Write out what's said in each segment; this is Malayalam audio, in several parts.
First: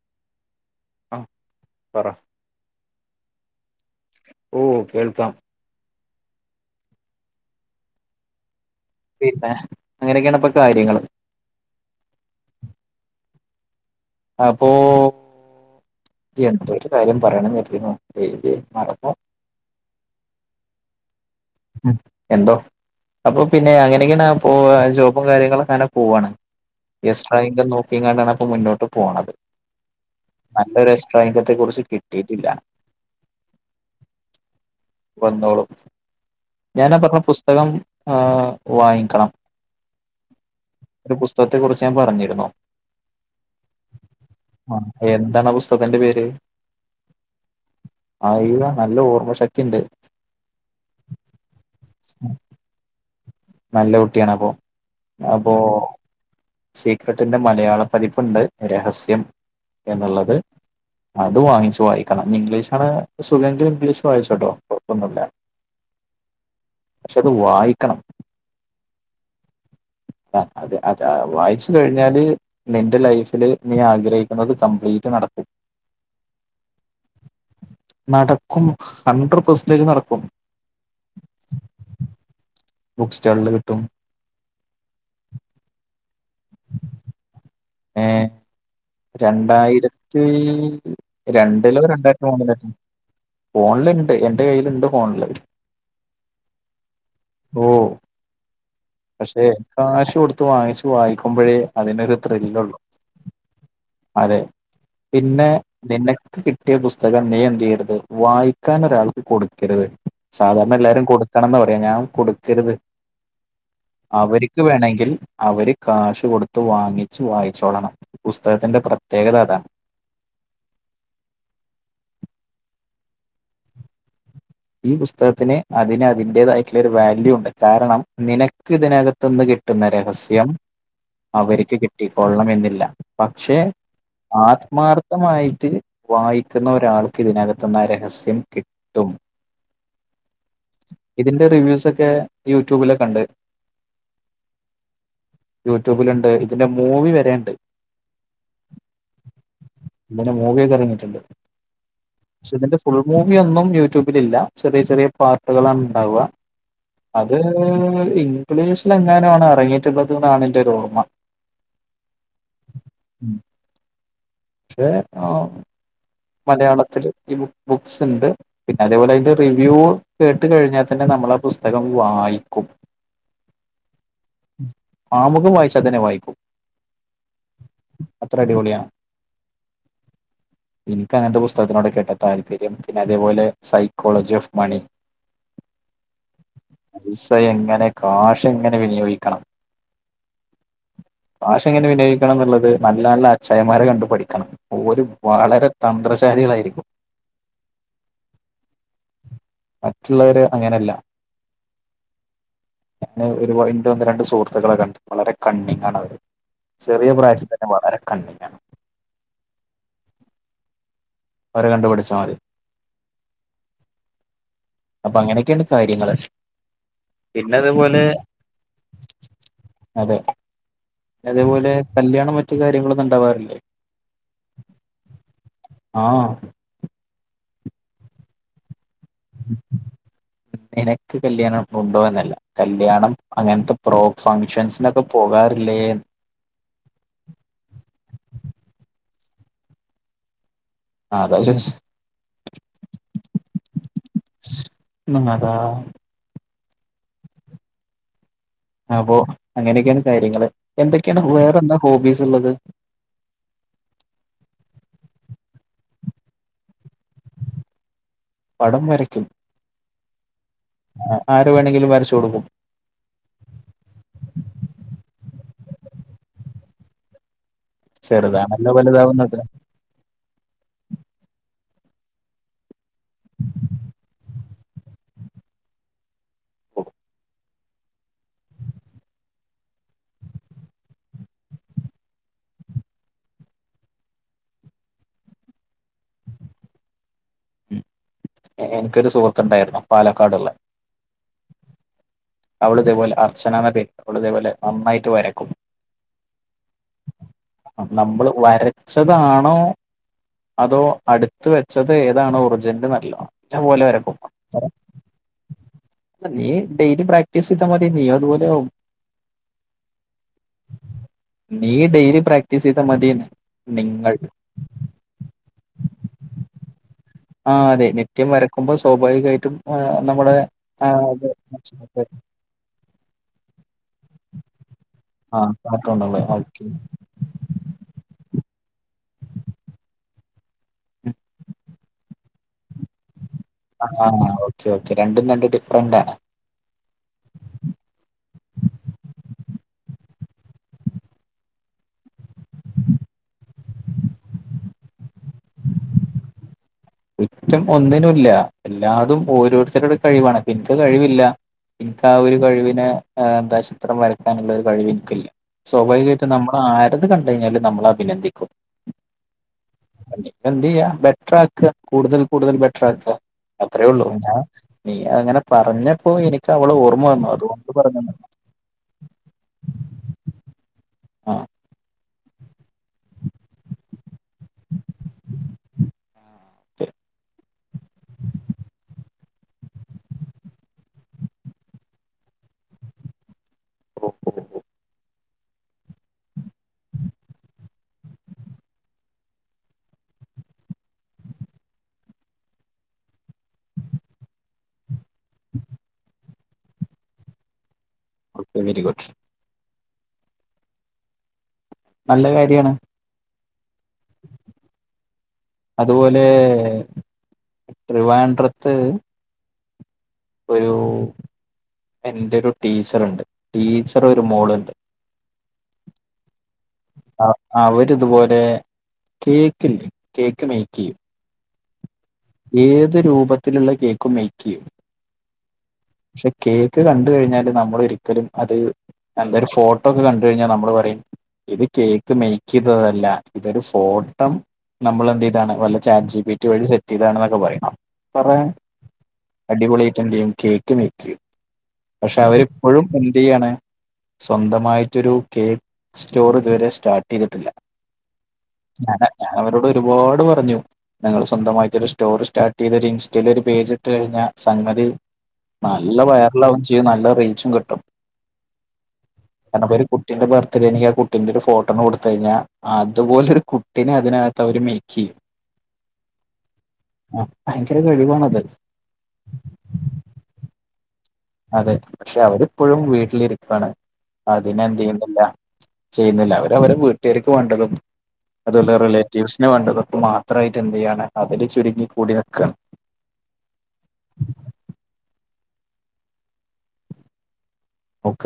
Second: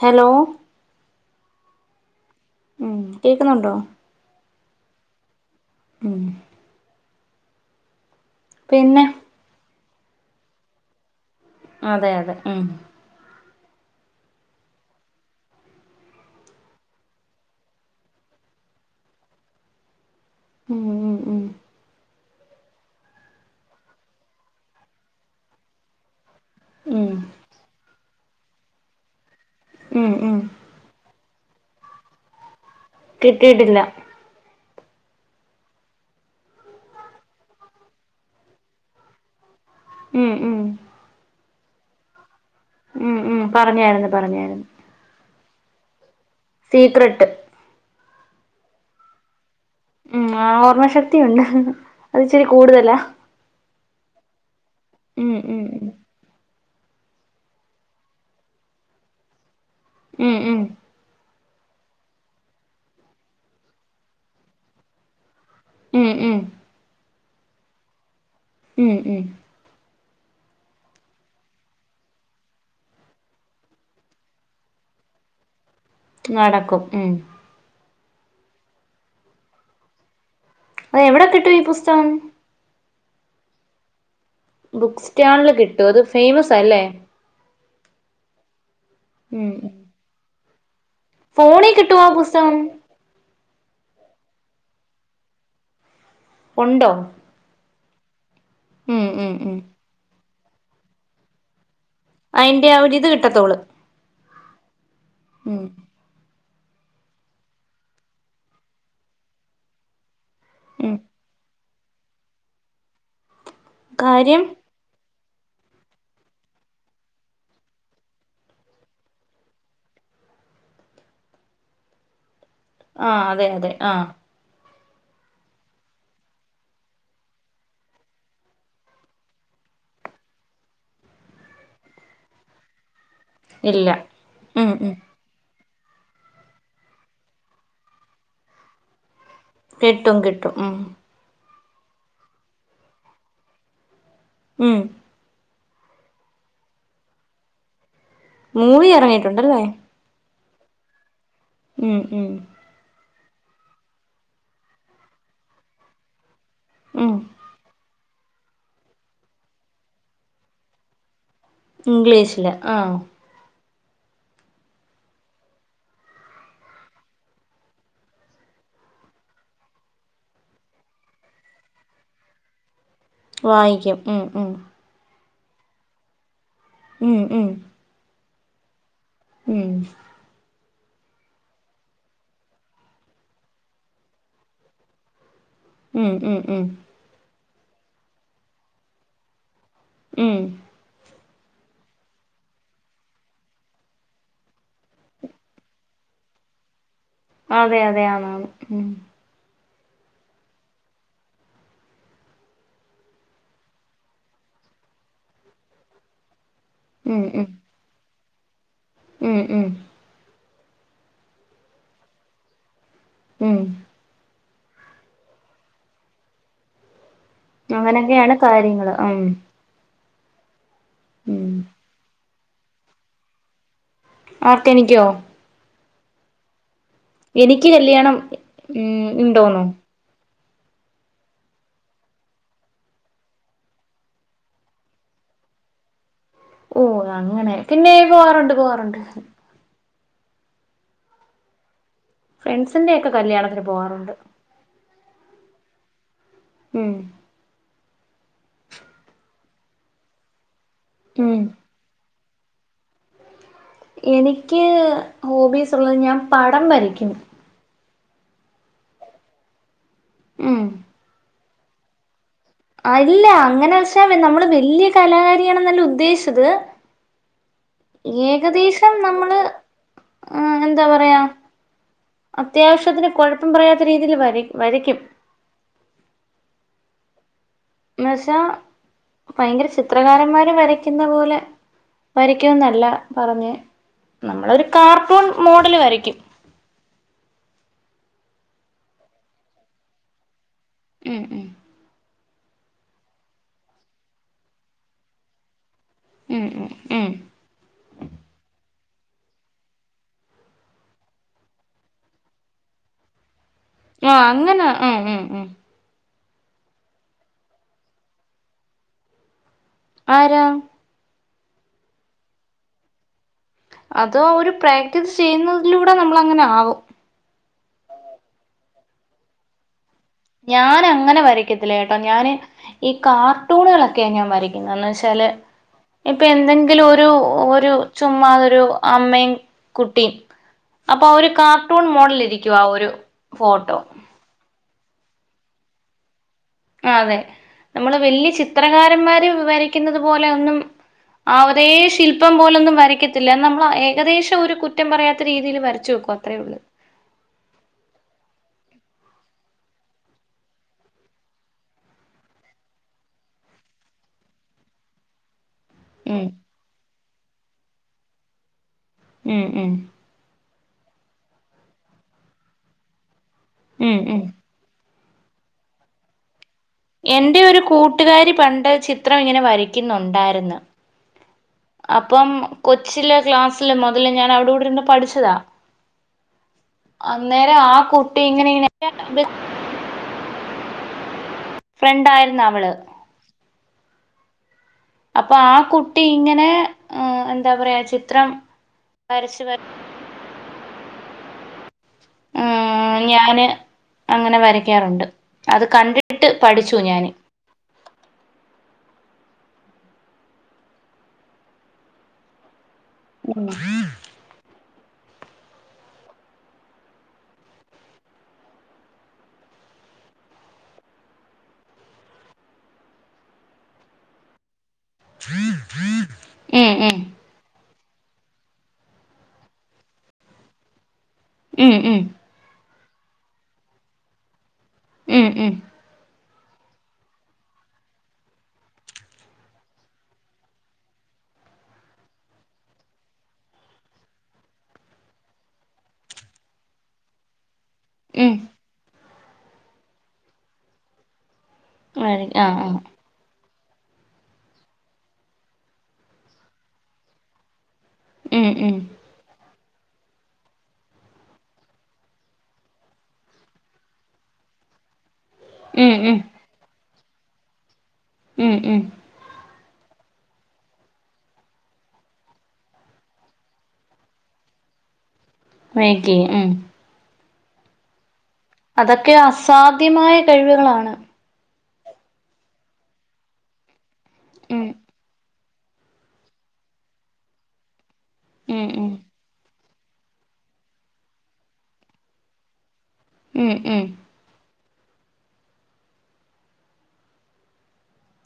ഹലോ ആഹ് പറ ഉമ് കേക്കുന്നുണ്ടോ ഓഹ് കേൾക്കാം ഉമ് പിന്നെ പിന്നെ അങ്ങനെക്കെണ് അപ്പ കാര്യങ്ങള് അതെ അതെ ഉമ് അപ്പോ എന്തൊരു കാര്യം പറയണം എന്ന് കരുതി ഇരുന്നതാ ദൈവേ മറന്നു ഉമ് ഉമ് എന്തോ അപ്പൊ പിന്നെ അങ്ങനെക്കെണ് ആഹ് പോ ജോബും കാര്യങ്ങളൊക്കെ അങ്ങനെ പോവാണ് ഉം യസ്ട്രായിങ്കം നോക്കിം കണ്ടാണ് അപ്പോ മുന്നോട്ട് പോണത് ഉമ് ഉമ് നല്ലൊരു എസ്ട്രോയിംഗത്തെ കുറിച്ച് കിട്ടിയിട്ടില്ല കിട്ടിയിട്ടില്ല വന്നോളും ഞാനാ പറഞ്ഞ പുസ്തകം ഏഹ് വാങ്ങിക്കണം ഉമ് ഉമ് ഒരു പുസ്തകത്തെ കുറിച്ച് ഞാൻ പറഞ്ഞിരുന്നു ഉമ് ഉമ് പറഞ്ഞായിരുന്നു പറഞ്ഞായിരുന്നു ആഹ് എന്താണ് പുസ്തത്തിന്റെ പേര് സീക്രട്ട് ഐവ നല്ല ഓർമ്മ ശക്തി ഇണ്ട് ഉമ് ഓർമ്മ ശക്തി യുണ്ട് അത് ഇച്ചിരി കൂടുതലാ നല്ല കുട്ടിയാണ് അപ്പൊ ഉം അപ്പൊ ഉം ഉം സീക്രട്ടിന്റെ മലയാള പതിപ്പുണ്ട് രഹസ്യം എന്നുള്ളത് ഉം അത് വാങ്ങിച്ച് വായിക്കണം ഇംഗ്ലീഷാണ് സുഖങ്കിലും ഇംഗ്ലീഷ് വായിച്ചോ കേട്ടോ കുഴപൊന്നുംല്ല ഉമ് ഉമ് പക്ഷെ അത് വായിക്കണം ഉം ഉം ആ അതെ അതാ വായിച്ച കഴിഞ്ഞാല് നിന്റെ ലൈഫില് നീ ആഗ്രഹിക്കുന്നത് കംപ്ലീറ്റ് നടക്കും നടക്കും ഉം നടക്കും ഹൺഡ്രഡ് പെർസെന്റേജ് നടക്കും അത് എവിടെ കിട്ടും ഈ പുസ്തകം ബുക്ക് സ്റ്റാളിൽ കിട്ടും ബുക്ക് സ്റ്റാളില് കിട്ടു അത് ഫേമസ് ആല്ലേ ഏഹ് ഉം രണ്ടായിരത്തീ ഫോണിൽ രണ്ടിലോ കിട്ടുവോ ആ രണ്ടായിരത്തി പുസ്തകം മൂന്നിലോ ഫോണിലുണ്ട് എന്റെ കയ്യില്ണ്ട് ഫോണില് ഒണ്ടോ ഓ ഉം പക്ഷെ ഉം കാശടു ത് വാങ്ങിച്ചു വായിക്കുമ്പോഴേ അതിനത് അയിന്റെ ആ ഒരു ഇത് കിട്ടത്തോള്ളു അതെ പിന്നെ നിന്നെ കിട്ടിയ പുസ്തകം നീ എന്ത് ചെയ്യരുത് വായിക്കാൻ ഒരാൾക്ക് കൊടുക്കരുത് സാധാരണ ഉം എല്ലാരും കൊടുക്കണംന്ന് പറയാ ഞാൻ കൊടുക്കരുത് കാര്യം അവര്ക്ക് വേണെങ്കിൽ അവര് കാശ് കൊടുത്ത് വാങ്ങിച്ചു വായിച്ചോളണം പുസ്തകത്തിന്റെ പ്രത്യേകത അതാ ആ അതെ അതെ ആഹ് ഈ പുസ്തകത്തിന് അതിന് അതിന്റേതായിട്ടുള്ള ഒരു വാല്യൂ ഉണ്ട് കാരണം നിനക്ക് ഇതിനക- ത്ത്ന്ന് കിട്ടുന്ന രഹസ്യം അവര്ക്ക് കിട്ടിക്കോള്ളണം എന്നില്ല പക്ഷെ ഇല്ല ഉം ഉം ആത്മാർ- ർഥമായിട്ട് വായിക്കുന്ന ഒരാൾക്ക് ഇതിനകത്തുന്നാ രഹസ്യം കിട്ടും കിട്ടും കിട്ടും ഉം ഇതിന്റെ റിവ്യൂസ് ഒക്കെ യൂട്യൂബില് കണ്ട് ഉം യൂട്യൂബിലുണ്ട് ഇതിന്റെ മൂവി വരെണ്ട് മൂവീ ഇറങ്ങിയിട്ടുണ്ടല്ലേ തിന്റെ മൂവിയൊക്കെ ഇറങ്ങിട്ടുണ്ട് ഉം ഉം ഇതിന്റെ ഫുൾ മൂവിയൊന്നും യൂട്യൂബിലില്ല ചെറിയ ചെറിയ പാർട്ടുകളാണ് ഉണ്ടാവ്വാ ഉം അത് ഇംഗ്ലീഷിലങ്ങാനവാണ് ഇറങ്ങിയിട്ടുള്ളത് എന്നാണ് എൻ്റെ ഓർമ്മ ഇംഗ്ലീഷില് ആഹ് ഏഹ് ആഹ് മലയാളത്തില് ഈ ബു ബുക്സ് ഇണ്ട് പിന്നെ അതേപോലെ അതിന്റെ റിവ്യൂ കേട്ട് കഴിഞ്ഞാ തന്നെ നമ്മൾ ആ പുസ്തകം വായിക്കും വായിക്കും ഉം ഉം ആമുഖം വായിച്ച തന്നെ വായിക്കും ഉം ഉം അത്ര അടിപൊളിയാ- ഉം ഇൻക് അങ്ങനത്തെ പുസ്തകത്തിനോടൊക്കെട്ടോ താല്പര്യം പിന്നെ അതേപോലെ സൈക്കോളജി ഓഫ് മണി ഉം ഉം ഉം പൈസ എങ്ങനെ കാഷ് എങ്ങനെ വിനിയോഗിക്കണം ഉം കാശ് എങ്ങനെ വിനിയോയിക്കണം ന്നുള്ളത് നല്ല നല്ല അച്ഛായന്മാരെ കണ്ടു പഠിക്കണം ഓര് വളരെ തന്ത്രശാലികളായിരിക്കും അതെയതെ ആണ് ആണ് ഉം മറ്റുള്ളവരെ അങ്ങനല്ല ഞാന് [unintelligible] ഇന്റെ ഒന്ന് രണ്ട് സുഹൃത്തുക്കളെ കണ്ട് വളരെ കണ്ണിങ്ങാണവര് ചെറിയ ഉം ഉം പ്രായത്തിത്തന്നെ വളരെ കണ്ണിങ്ങാണ് ഉം ഉം അവരെ കണ്ടു പടിച്ചാ മതി ഉം അപ്പ അങ്ങനെക്കേണ് കാര്യങ്ങള് പിന്നെ അതേപോലെ അങ്ങനൊക്കെയാണ് കാര്യങ്ങള് ഉം അതെ ഉം അതേപോലെ കല്യാണം മറ്റു കാര്യങ്ങളൊന്നും ണ്ടാവാറില്ലേ ആർക്ക് എനിക്ക്യോ ആഹ് എനിക്ക്യ് കല്യാണം ഉം ഇണ്ടോന്നോ നിനക്ക് കല്യാണം ഉണ്ടോ എന്നല്ല കല്യാണം അങ്ങത്തെ ബ്രോക്സ് ഫംഗ്ഷൻസിനൊക്കെ പോകാറില്ലേന്ന് ഓഹ് അങ്ങനെ പിന്നെ പോവാറുണ്ട് പോവാറുണ്ട് അതാ [unintelligible] ഫ്രണ്ട്സിന്റെ ഒക്കെ കല്യാണത്തിന് പോവാറുണ്ട് [unintelligible] ഉം അപ്പൊ അങ്ങനെക്കേണ് കാര്യങ്ങള് എന്തൊക്കേണ് ഹു ഉം വേറെന്താ ഹോബീസ്ള്ളത് എനിക്ക്യ് ഹോബീസ്ള്ളെ ഞാൻ പടം വരക്ക്യും പടം വരയ്ക്ക്യും ഉം ആഹ് ആരെ വേണെങ്കിലും വരച്ചൊടുക്കും അല്ല അങ്ങനെവച്ചാ മേ നമ്മള് വെല്ല്യ കലാകാരിയാണെന്നല്ല ഉദ്ദേശിച്ചത് ചെറുതാണല്ലോ ഏകദേശം വലുതാവുന്നത്. നമ്മള് ആഹ് എന്താ പറയാ അത്യാവശ്യത്തിന് കൊഴപ്പം പറയാത്ത രീതീല് വരയ് വരയ്ക്കും എന്നുവശാ ഭയങ്കര ചിത്രകാരന്മാര് വരക്ക്യുന്ന പോലെ വരയ്ക്കുന്നല്ല പറഞ്ഞെ നമ്മളൊരു കാർട്ടൂൺ മോഡല് വരയ്ക്കും ഉം എ എനിക്കൊരു സുഹൃത്തുണ്ടായിരുന്നു പാലക്കാടുള്ളെ ഉം ഉം അവള് ഇതേപോലെ അർച്ചനാന്ന പേര് അവള് ഇതേപോലെ നന്നായിട്ട് വരക്കും ഉം ഉം ഉം ആഹ് നമ്മള് വരച്ചതാണോ അതോ അട്ത്ത് വെച്ചത് ഏതാണോ ഒർജിന്ല് ന്നർല്ലാ [unintelligible] പോലെ വരക്കും ആഹ് അങ്ങനെ ഉം [unintelligible] ഉം ഉം അല്ല നീ ഡെയിലി പ്രാ ക്ടീസയ്താ മതി നീയും അതു പോലെയാവും ആരാ? നീ ഡെയിലി പ്രാക്റ്റീസെയ്താ മതീന്ന് അതോ ഒരു പ്രാക്ടീസ് ചെയ്യുന്നതിലൂടെ നമ്മള് അങ്ങനെ ആവും ആഹ് അതെ നിത്യം വരക്കുമ്പോൾ സ്വാഭാവികായിട്ടും ആഹ് നമ്മുടെ ആഹ് ഞാനങ്ങനെ അത് വരയ്ക്കത്തില്ല കേട്ടോ ഞാന് ഈ കാർട്ടൂണുകളൊക്കെ ഞാൻ വര പിന്നെന്നാശാല് ആഹ് കാർട്ടൂണുകള്. ഓക്കെ. ഇപ്പയെന്തെങ്കിലും ഒരു ഒരു ചുമ്മാതൊരു അമ്മയും കുട്ടിം അപ്പൊ ഒരു കാർട്ടൂൺ മോഡൽ ഇരി ക്ക്യുവാ ആ ഒരു ഫോട്ടോ ആഹ് ഓക്കേ ഓക്കെ രണ്ടും രണ്ട് ഡിഫ്റന്റാണ് ആഹ് അതെ നമ്മള് വെല്ല്യ ചിത്രകാരന്മാര് വരക്ക്യുന്നത് പോലെ ഒന്നും ആ ഒരേ ശില്പം പോലൊന്നും വരക്കത്തില്ല നമ്മളാ ഏകദേശം ഒരു കുറ്റം പറയാത്ത രീതിയില് വരച്ചോക്കും അത്രയുള്ള് കുറ്റം ഒന്നിനുംല്ല എല്ലാതും ഓരോരുത്തരുടെ കഴിവാണ് ഇപ്പന്ക്ക് കഴിവില്ല എനിക്ക് ആ ഒരു കഴിവിനെ എന്താ ചിത്രം വരയ്ക്കാനുള്ള ഒരു കഴിവ് ഇൻക്കില്ല സ്വാഭാവികായിട്ട് ഉം നമ്മൾ ആരത് കണ്ട് കഴിഞ്ഞാലും നമ്മൾ അഭിനന്ദിക്കും. ഉം ഉം. പിന്നെന്തെയ്യ ബെറ്റർ ആക്കാ കൂടുതൽ കൂടുതൽ ബെറ്റർ ആക്കാ അത്രേ ഉം ഉള്ളൂ. ഉം നീ അത്ങ്ങനെ പറഞ്ഞപ്പോ എനിക്ക് അവളെ ഓർ എൻ്റെ ഒരു കൂട്ടുകാരി പണ്ട് ചിത്രം ഇങ്ങനെ വരയ്ക്കുന്നുണ്ടായിരുന്നു. ആഹ് അപ്പം കൊച്ചിലെ ക്ലാസ്ലിലെ മുതല് ഞാൻ അവളെ കൂടെ ഇരുന്ന് പഠിച്ചതാ. അന്നേരം ആ കുട്ടി ഇങ്ങനെ ഇങ്ങനെ [unintelligible] ഫ്രണ്ടായിരുന്നവള്. [unintelligible] അപ്പൊ ആ കുട്ടി ഇങ്ങനെ ഏഹ് എന്താ പറയാ ചിത്രം വരച്ചു വര ആഹ് ഞാന് അങ്ങനെ വരയ്ക്കാറുണ്ട്. അത് കണ്ടിട്ട് പഠിച്ചു ഞാന്. Good very good. നല്ല കാര്യാണ്. ഉം അതുപോലെ ട്രിവാഡ്രത്ത് ഒരു എന്റെ ഒരു ടീച്ചർണ്ട് ടീച്ചറെ ഒരു മോളുണ്ട്. ഉം ഉം. ആഹ് അവര് ഇതുപോലെ കേക്കില്ലേ കേക്ക് മേയ്ക്ക് ചെയ്യും. ഉം ഉം ഏത് രൂപത്തിലുള്ള കേക്കും മേയ്ക്കെയ്യും. ഉം ഉം. പക്ഷെ കേക്ക് കണ്ട് കഴിഞ്ഞാല് നമ്മൾ ഒരിക്കലും അത് നല്ല ഒരു ഫോട്ടോ ഒക്കെ കണ്ട് കഴിഞ്ഞാ നമ്മള് പറിം ഇത് കേക്ക് മെയ്ക്ക് ചെയ്തതല്ല ഇതൊരു ഫോട്ടം നമ്മൾ എന്ത് ചെയ്താണ് വല്ല ചാറ്റ് ജി പി ട്ടി വഴി സെറ്റ് ചെയ്താണ് ന്നൊക്കെ പറയും. ഉം പറയാൻ അടിപൊളിയായ്റ്റെന്തെയ്യും കേക്ക് മേയ്ക്കെയ്യും. പക്ഷെ വരയ് ആഹ് ആഹ് അവരിപ്പഴും എന്ത് ചെയ്യാണ് സ്വന്തമായിട്ടൊരു കേക്ക് സ്റ്റോർ ഇതുവരെ സ്റ്റാർട്ട് ചെയ്തിട്ടില്ല. ഉം ഉം ഞാന ഞാൻ അവരോട് ഒരുപാട് പറഞ്ഞു. നിങ്ങൾ സ്വന്തമായിട്ട് ഒര് സ്റ്റോർ സ്റ്റാർട്ട് ചെയ്ത് ഒരു ഇൻസ്റ്റയിൽ ഒരു പേജ് ഇട്ട് കഴിഞ്ഞാൽ സംഗതി ഉം നല്ല ഉം വയറലാവും ചെയ്യും നല്ല റീച്ചും കിട്ടും. ഉം ഉം കാരണം പ്പൊരു കുട്ടിന്റെ ബർത്ത്ഡേ ആണെങ്കി ആ കുട്ടിന്റെ ഒരു ഫോട്ടോന്ന് കൊടുത്ത് കഴിഞ്ഞാ അതുപോൽത്തൊരു കു ട്ടിനെ അതിനകത്ത് അവര് മേയ്ക്കെയ്യും. മേയ്ക്കെയ്യും. ഉം അഹ് ഭയങ്കര കഴിവാണത്. അതൊക്കെ അസാധ്യമായ കഴിവുകളാണ്. അതെ പക്ഷെ അവരിപ്പഴും വീട്ടിലിരിപ്പാണ്. ഉം അതിനെ എന്ത് ചെയ്യുന്നില്ല ചെയ്യുന്നില്ല. അവര് അവരെ വീട്ടുകാര്ക്ക് വാണ്ടതും അതു ഉം പോലെ ഉം റിലേ റ്റിവ്സ്ന് വേണ്ടവർക്കും മാത്രായിട്ട് എന്തെയ്യാണ് അവര് ചുരുങ്ങി കൂടി നിക്കാണ്. ഉം ഉം നോക്ക.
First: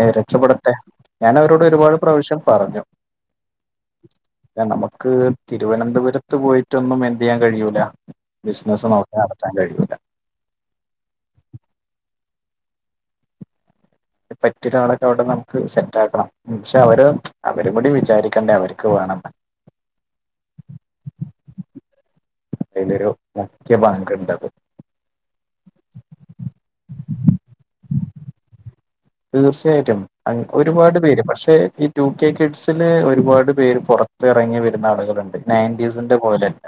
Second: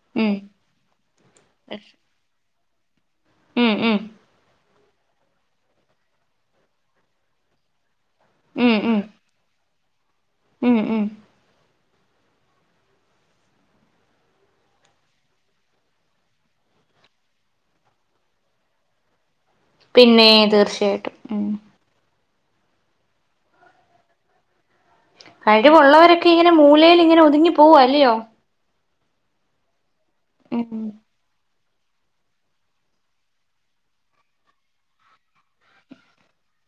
ഏഹ് ഉം രക്ഷപ്പെടട്ടെ. ഞാൻ അവരോട് ഉം ഒരുപാട് പ്രാവശ്യം പറഞ്ഞു ഉം ഉം നമുക്ക് തിരുവനന്തപുരത്ത് പോയിട്ട് ഒന്നും എന്ത് ചെയ്യാൻ കഴിയൂല ബിസിനസ്സ് ഉം നോക്കി നടത്താൻ കഴിയൂല ഉം ഉം പറ്റിയ ഒരു ആളൊക്കെ അവിടെ നമുക്ക് സെറ്റ് ആക്കണം. [unintelligible] അവര് അവരും കൂടി വിചാരിക്കണ്ടേ അവർക്ക് വേണമെന്ന് പിന്നെ തീർച്ചയായിട്ടും ഉം അയിലെരു മുഖ്യ പങ്ക് ഉണ്ടാകും കഴിവുള്ളവരൊക്കെ ഇങ്ങനെ മൂലയിൽ ഇങ്ങനെ ഒതുങ്ങി പോവ അല്ലയോ. തീർച്ചയായിട്ടും ഉം ഒരുപാട് പേര് പക്ഷെ ടു കെ കിഡ്സില് ഒരുപാട് പേര് പുറത്ത് ഇറങ്ങി വരുന്ന ആളുകളുണ്ട് നയൻറ്റീസിൻന്റെ പോലെ അല്ല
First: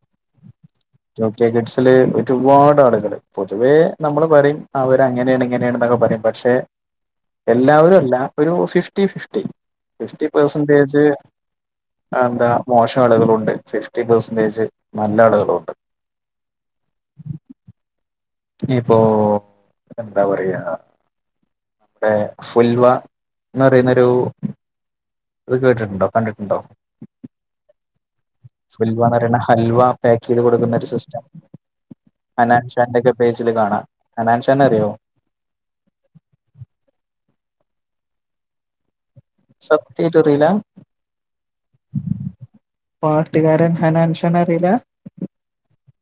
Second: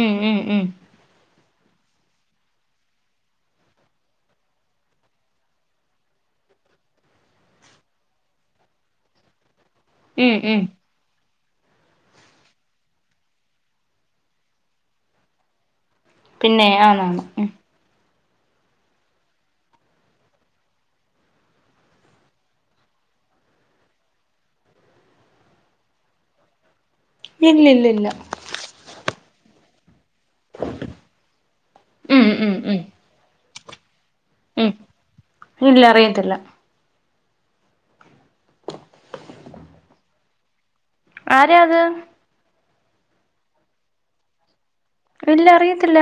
ഉം ഉം ഉം ടു കെ കിഡ്സിലെ ഒരുപാട് ആളുകള് പൊതുവേ നമ്മള് പറയും അവര് അങ്ങനെയാണ് ഇങ്ങനെയാണ് [unintelligible] പറയും പക്ഷെ എല്ലാവരും അല്ല ഒരു ഫിഫ്റ്റി ഫിഫ്റ്റി. ഫിഫ്റ്റി ഉം ഉം പെർസെന്റേജ് അഹന്താ മോശം ആളുകളുണ്ട് ഫിഫ്റ്റി പെർസെന്റേജ് നല്ല ആളുകളുണ്ട്. പിന്നെ ആണാണ് ഇപ്പോ എന്താ പറയാ ഇടെ ഫുൽവ എന്ന് പറയുന്നൊരു അത് കേട്ടിട്ടുണ്ടോ കണ്ടിട്ടുണ്ടോ? ഇല്ല ഇല്ല ഇല്ല ഫുൽവ എന്ന് പറയുന്ന ഹൽവ പാക്ക് ചെയ്ത് കൊടുക്കുന്ന ഒരു സിസ്റ്റം ഉം ഉം ഹനാൻ ഉം ഷാന്റെ ക്കെ പേജില് കാണാം ഹനാൻഷാന് ഉം അറിയോ? ഇല്ല അറിയത്തില്ല സത്യയിട്ടും അറിയില്ല ആരാ അത്? പാട്ടുകാരന്‍ ഹനാൻഷാന അറിയില്ല ഇല്ല അറിയത്തില്ല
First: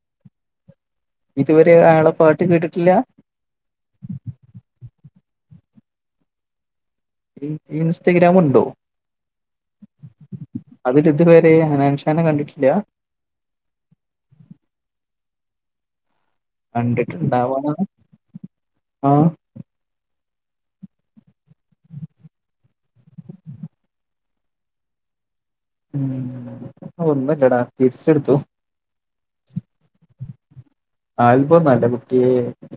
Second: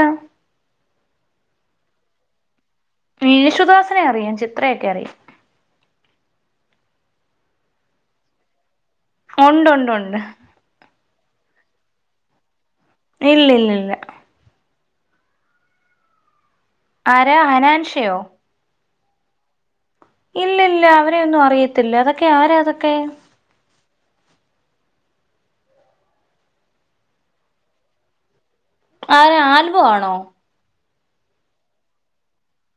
ഇതുവരെ അയാളെ പാട്ട് കേട്ടിട്ടില്ലേ? യേശുദാസിനെ അറിയാം ചിത്രയൊക്കെ അറിയാം ഇൻസ്റ്റഗ്രാം ഉണ്ടോ? ഒ ഉണ്ട് ഉണ്ട് ഉണ്ട് അതില്‍ ഇതുവരെ ഹനാൻഷാന കണ്ടിട്ടില്ല ഇല്ല ഇല്ല ഇല്ല കണ്ടിട്ട് ആരാ ഉണ്ടാവണ ഹനാൻഷയോ ആ ഇല്ല ഇല്ല അവരെയൊന്നും അറിയത്തില്ല അതൊക്കെ ആരാ അതൊക്കെ ഉം ഒന്നുമില്ലടാ തിരിച്ചെടുത്തു. ആ ആൽബോ ആണോ? ആൽബം ഒന്നും അല്ല കുട്ട്യ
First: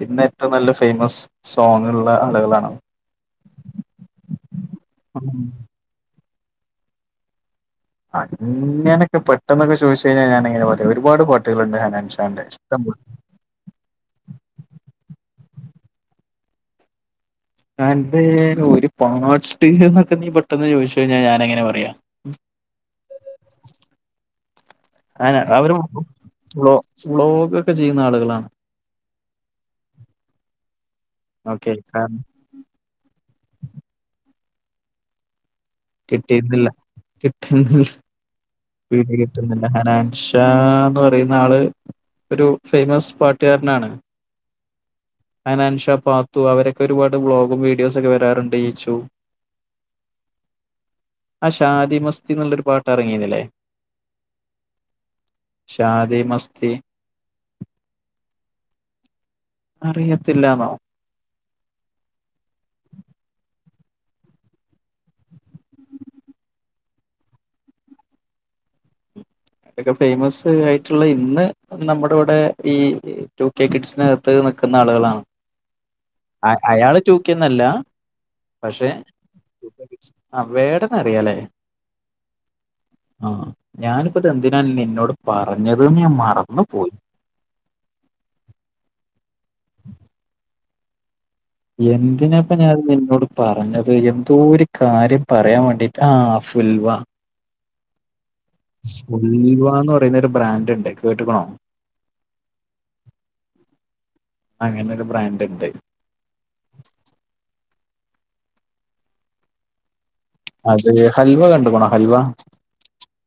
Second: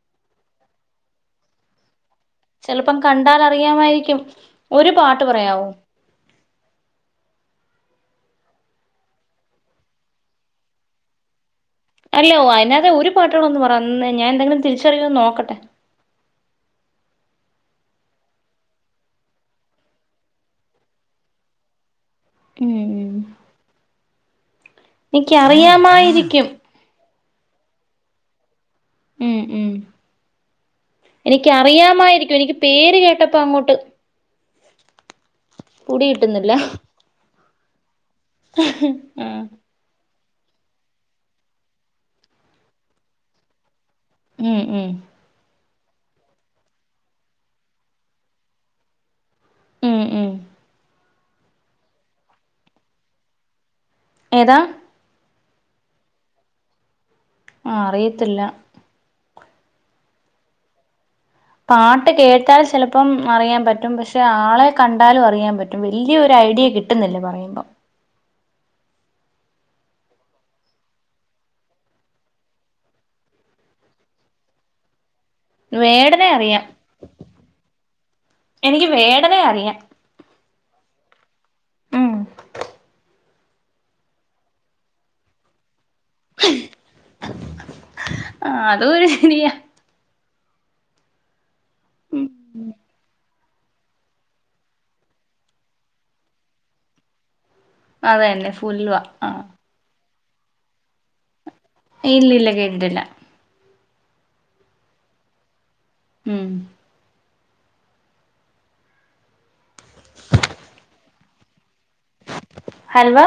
ഇന്ന് ഏറ്റവും നല്ല ഫേമസ് സോങ് ഉള്ള ആളുകളാണ് ചെലപ്പം കണ്ടാൽഅറിയാവായിരിക്കും ഒരുപാട്ട് ഉം. പറയാവോ? അങ്ങനക്കെ പെട്ടെന്നൊക്കെചോദിച്ചയ് ഞ്ഞാൽ ഞാനങ്ങനെപറയ ഒര്പാട് പാട്ടുകളുണ്ട് ഹനാൻ അല്ല ഓഅയിനക ഒരുപാട്ട്കളെന്ന്പറ അന്ന്ഞാൻ എന്തെങ്കിലും തിരിച്ചറിയോന്ന് നോക്കട്ടെ അത് ഒര്പാട്ട് ന്നെക്കെ നീ പെട്ടെന്ന് ചോദിച്ചയ്ഞ്ഞാൽ ഞാന്എങ്ങനെ പറയാ മ് അയെനെ അവര് എനിക്കറിയാമായിരിക്കും വ്ലോ വ്ലോഗൊക്കെ ചെയ്യുന്നആളുകളാണ്. ഉം, ഉം ഓക്കെ കാരണം എനിക്കറിയാമായിരിക്കും എനിക്ക് പേര്കേട്ടപ്പോ അങ്ങോട്ട് പുടി കിട്ടുന്നില്ല കിട്ടീട്ടില്ല കിട്ടുന്നില്ല ആഹ് പിടികിട്ടുന്നില്ല ഹനാൻഷ് ഷാന്ന് പറയുന്നആള് ഒരു ഫേയ്മസ് പാട്ടുകാരനാണ്. ഉം, ഉം ഹനാൻഷാ, പാത്തു, അവരൊക്കെ ഒരുപാട്വ്ലോഗും വീഡിയോസൊക്കെ വെരാറ്ണ്ട് ഈച്ചു. ഉം, ഉം ആ ഷാദിമസ്തിന്നുള്ളൊരു പാട്ട് എറങ്ങീന്നില്ലേ? ഏതാ? ശാദിമസ്തി ആഹ് അറിയത്തില്ല. അറിയത്തില്ലാന്നോ? പാട്ട്കേട്ടാൽ ചെൽപ്പം അറിയാൻപറ്റും പക്ഷെ ആളെകണ്ടാലും അറിയാൻ പറ്റും വെല്യൊരുഐഡിയ കി ട്ട്ന്നില്ല പറയുമ്പോൾ ത്ഒക്കെ ഫേമസ്ആയിട്ടുള്ള ഇന്ന് അത് നമ്മുടെകൂടെ ഈ ടു കെ കിഡ്സിനകത്ത് നിൽക്കുന്ന ആളുകളാണ്. വേടനെ അറിയാം അയാള് ടു കെ എനിക്ക് ഒന്നുല്ലപക്ഷെ വേടനെ അറിയാം ആ വേടനെഅറിയാലെ? ഉം ആഹ് ഞാനിപ്പോതെന്തിനാ നിന്നോട് പറഞ്ഞത്ഞാൻ മറന്ന്പോയി. ആഹ് അതൊരുഹിനിയാ ഉം എന്തിനപ്പോഞാനിത് നിന്നോട് പറഞ്ഞത് എന്തോര്കാര്യം പറയാൻ വാണ്ടിട്ടാആ ഫുൽവ അതെന്നെ ഉൽവാന്ന് പറയുന്നഒര് ബ്രാന്റ്ണ്ട് കേട്ട്ക്ക്ണോ? ഇല്ലല്ല്യാ കേട്ടിട്ടില്ല അങ്ങനൊരു ബ്രാന്റ്ണ്ട് ഉം അത് ഹൽവകണ്ട്ക്ക്ണോ ഹൽവ ഹൽവ